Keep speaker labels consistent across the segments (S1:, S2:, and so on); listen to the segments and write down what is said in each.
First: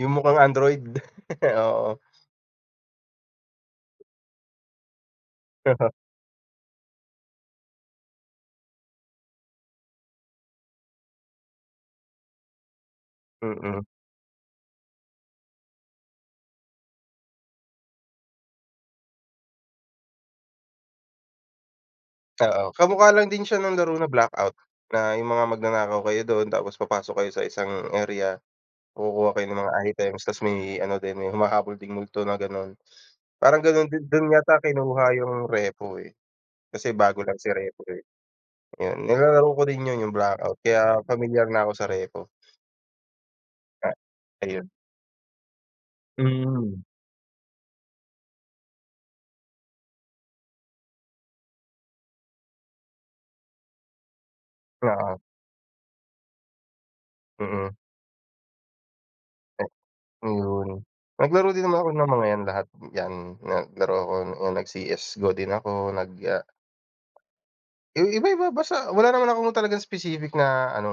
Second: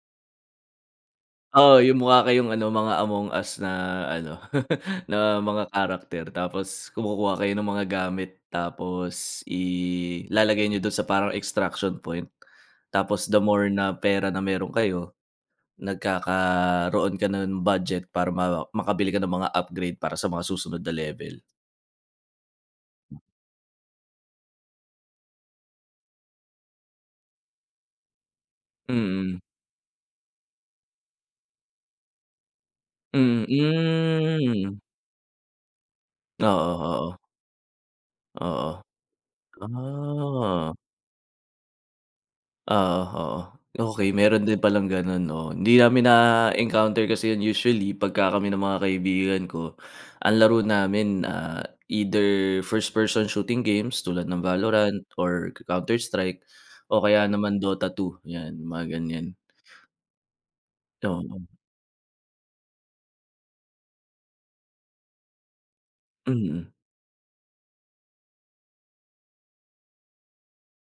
S1: Yung mukhang Android.
S2: Oo, yung
S1: Oo.
S2: mukha kayong ano, mga Among Us na ano, na mga character, tapos kumukuha kayo ng mga gamit, tapos ilalagay niyo do'n sa parang extraction point, tapos the more
S1: Mm.
S2: na pera na meron kayo, nagkakaroon ka ng budget para ma makabili ka ng mga upgrade para sa mga susunod na level.
S1: Oo. Kamukha lang din siya ng laro na Blackout, na yung mga magnanakaw kayo do'n, tapos papasok kayo sa isang area, kukuha
S2: Mm.
S1: kayo ng mga items, ta's may ano din, may humahabol ding multo na gano'n.
S2: Hmm,
S1: Parang gano'n din do'n
S2: hmm,
S1: yata
S2: mm.
S1: kinuha yung REPO, eh,
S2: Oo,
S1: kasi bago
S2: oo.
S1: lang si REPO, eh.
S2: Oo.
S1: Ayun, nilalaro ko din yun yung Blackout
S2: Ah
S1: kaya pamilyar na ako sa REPO.
S2: Oo, oo.
S1: Ah.
S2: Okey, meron din
S1: Ayun.
S2: palang gano'n 'no? Hindi namin
S1: Mhm.
S2: na-encounter kasi yun usually pagka kami ng mga kaibigan ko. Ang laro namin, ah, either first person shooting games tulad ng Valorant,
S1: Oo.
S2: or Counter Strike, o kaya naman
S1: Mm.
S2: Dota 2, yan, mga ganyan.
S1: Ayun.
S2: Oo.
S1: Naglaro din naman ako ng mga yan lahat, yan, naglaro ako, yan nag CS:GO din ako nag, ah
S2: Mm.
S1: Eh, iba-iba basta wala naman akong talagang specific na ano,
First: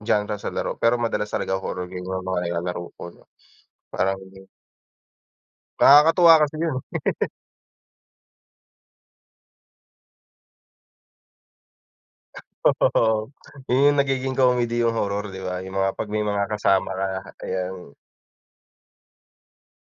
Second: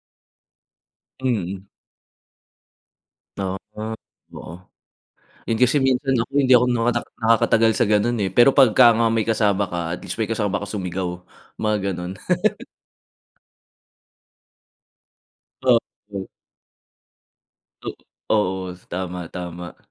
S1: genre sa laro, pero madalas talaga
S2: Mm.
S1: horror game yung mga nilalaro ko 'no?
S2: Ah,
S1: Parang
S2: oo. Yun kasi minsan ako
S1: Nakakatuwa
S2: hindi
S1: kasi
S2: ako
S1: yun.
S2: nakatak nakakatagal sa gano'n, eh, pero pagka nga may kasama ka, at least may kasama ka sumigaw, mga gano'n.
S1: Yun yung nagiging comedy yung horror, di ba? Yung mga 'pag may
S2: Okey.
S1: mga kasama ka,
S2: O
S1: ayan.
S2: oo, tama, tama.